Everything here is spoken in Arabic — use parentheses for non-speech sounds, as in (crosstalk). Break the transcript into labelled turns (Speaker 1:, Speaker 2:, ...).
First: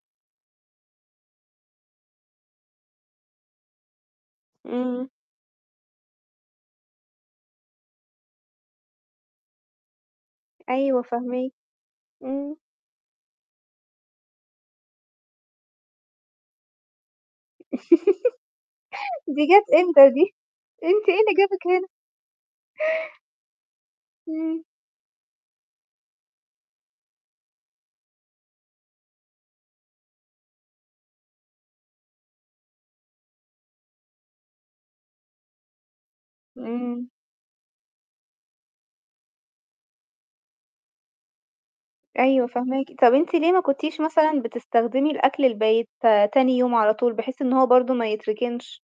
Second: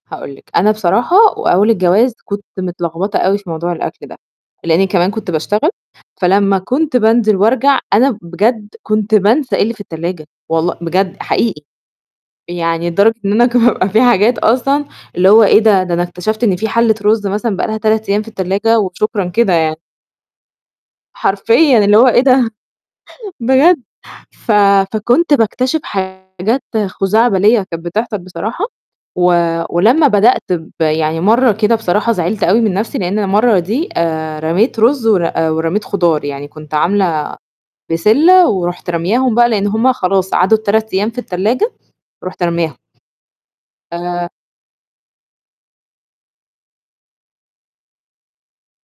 Speaker 1: هاقول لِك، أنا بصراحة وأول الجواز كنت متلخبطة أوي في موضوع الأكل ده، لإن
Speaker 2: إمم.
Speaker 1: كمان كنت باشتغل، فلمّا كنت بانزل وأرجع أنا بجد كنت بانسى إيه اللي في التلاجة، والله
Speaker 2: أيوه
Speaker 1: بجد
Speaker 2: فاهماكِ.
Speaker 1: حقيقي.
Speaker 2: إمم.
Speaker 1: يعني لدرجة إن أنا كان يبقى في حاجات أصلًا اللي هو إيه ده؟ ده أنا اكتشفت إن في حَلّة رُز مثلًا بقى لها 3 أيام في التلاجة وشكرًا
Speaker 2: (laughs) دي
Speaker 1: كده
Speaker 2: جات
Speaker 1: يعني.
Speaker 2: إمتى دي؟ أنتِ إيه اللي جابِك
Speaker 1: حرفيًا
Speaker 2: هنا؟
Speaker 1: اللي هو إيه ده؟! بجد. ف
Speaker 2: إمم.
Speaker 1: فكنت باكتشف حاجات خُزَعبلية كانت بتحصل بصراحة و ولمّا بدأت ب يعني مرّة كده بصراحة زعلت أوي من نَفْسي لإن المَرّة دي آآ رميت رُز ور ورميت خضار، يعني كنت
Speaker 2: إمم.
Speaker 1: عاملة بسِلة ورُحت رامياهم بقى لإن هم خلاص عدُّوا ال3 أيام في التلاجة، رُحت
Speaker 2: أيوه
Speaker 1: رامياهم.
Speaker 2: فاهماكِ، طَب أنتِ ليه ما كنتيش
Speaker 1: آآ
Speaker 2: مثلًا بتستخدمي الأكل البايت تاني يوم على طول، بحيث إن هو برضه ما يتركنش؟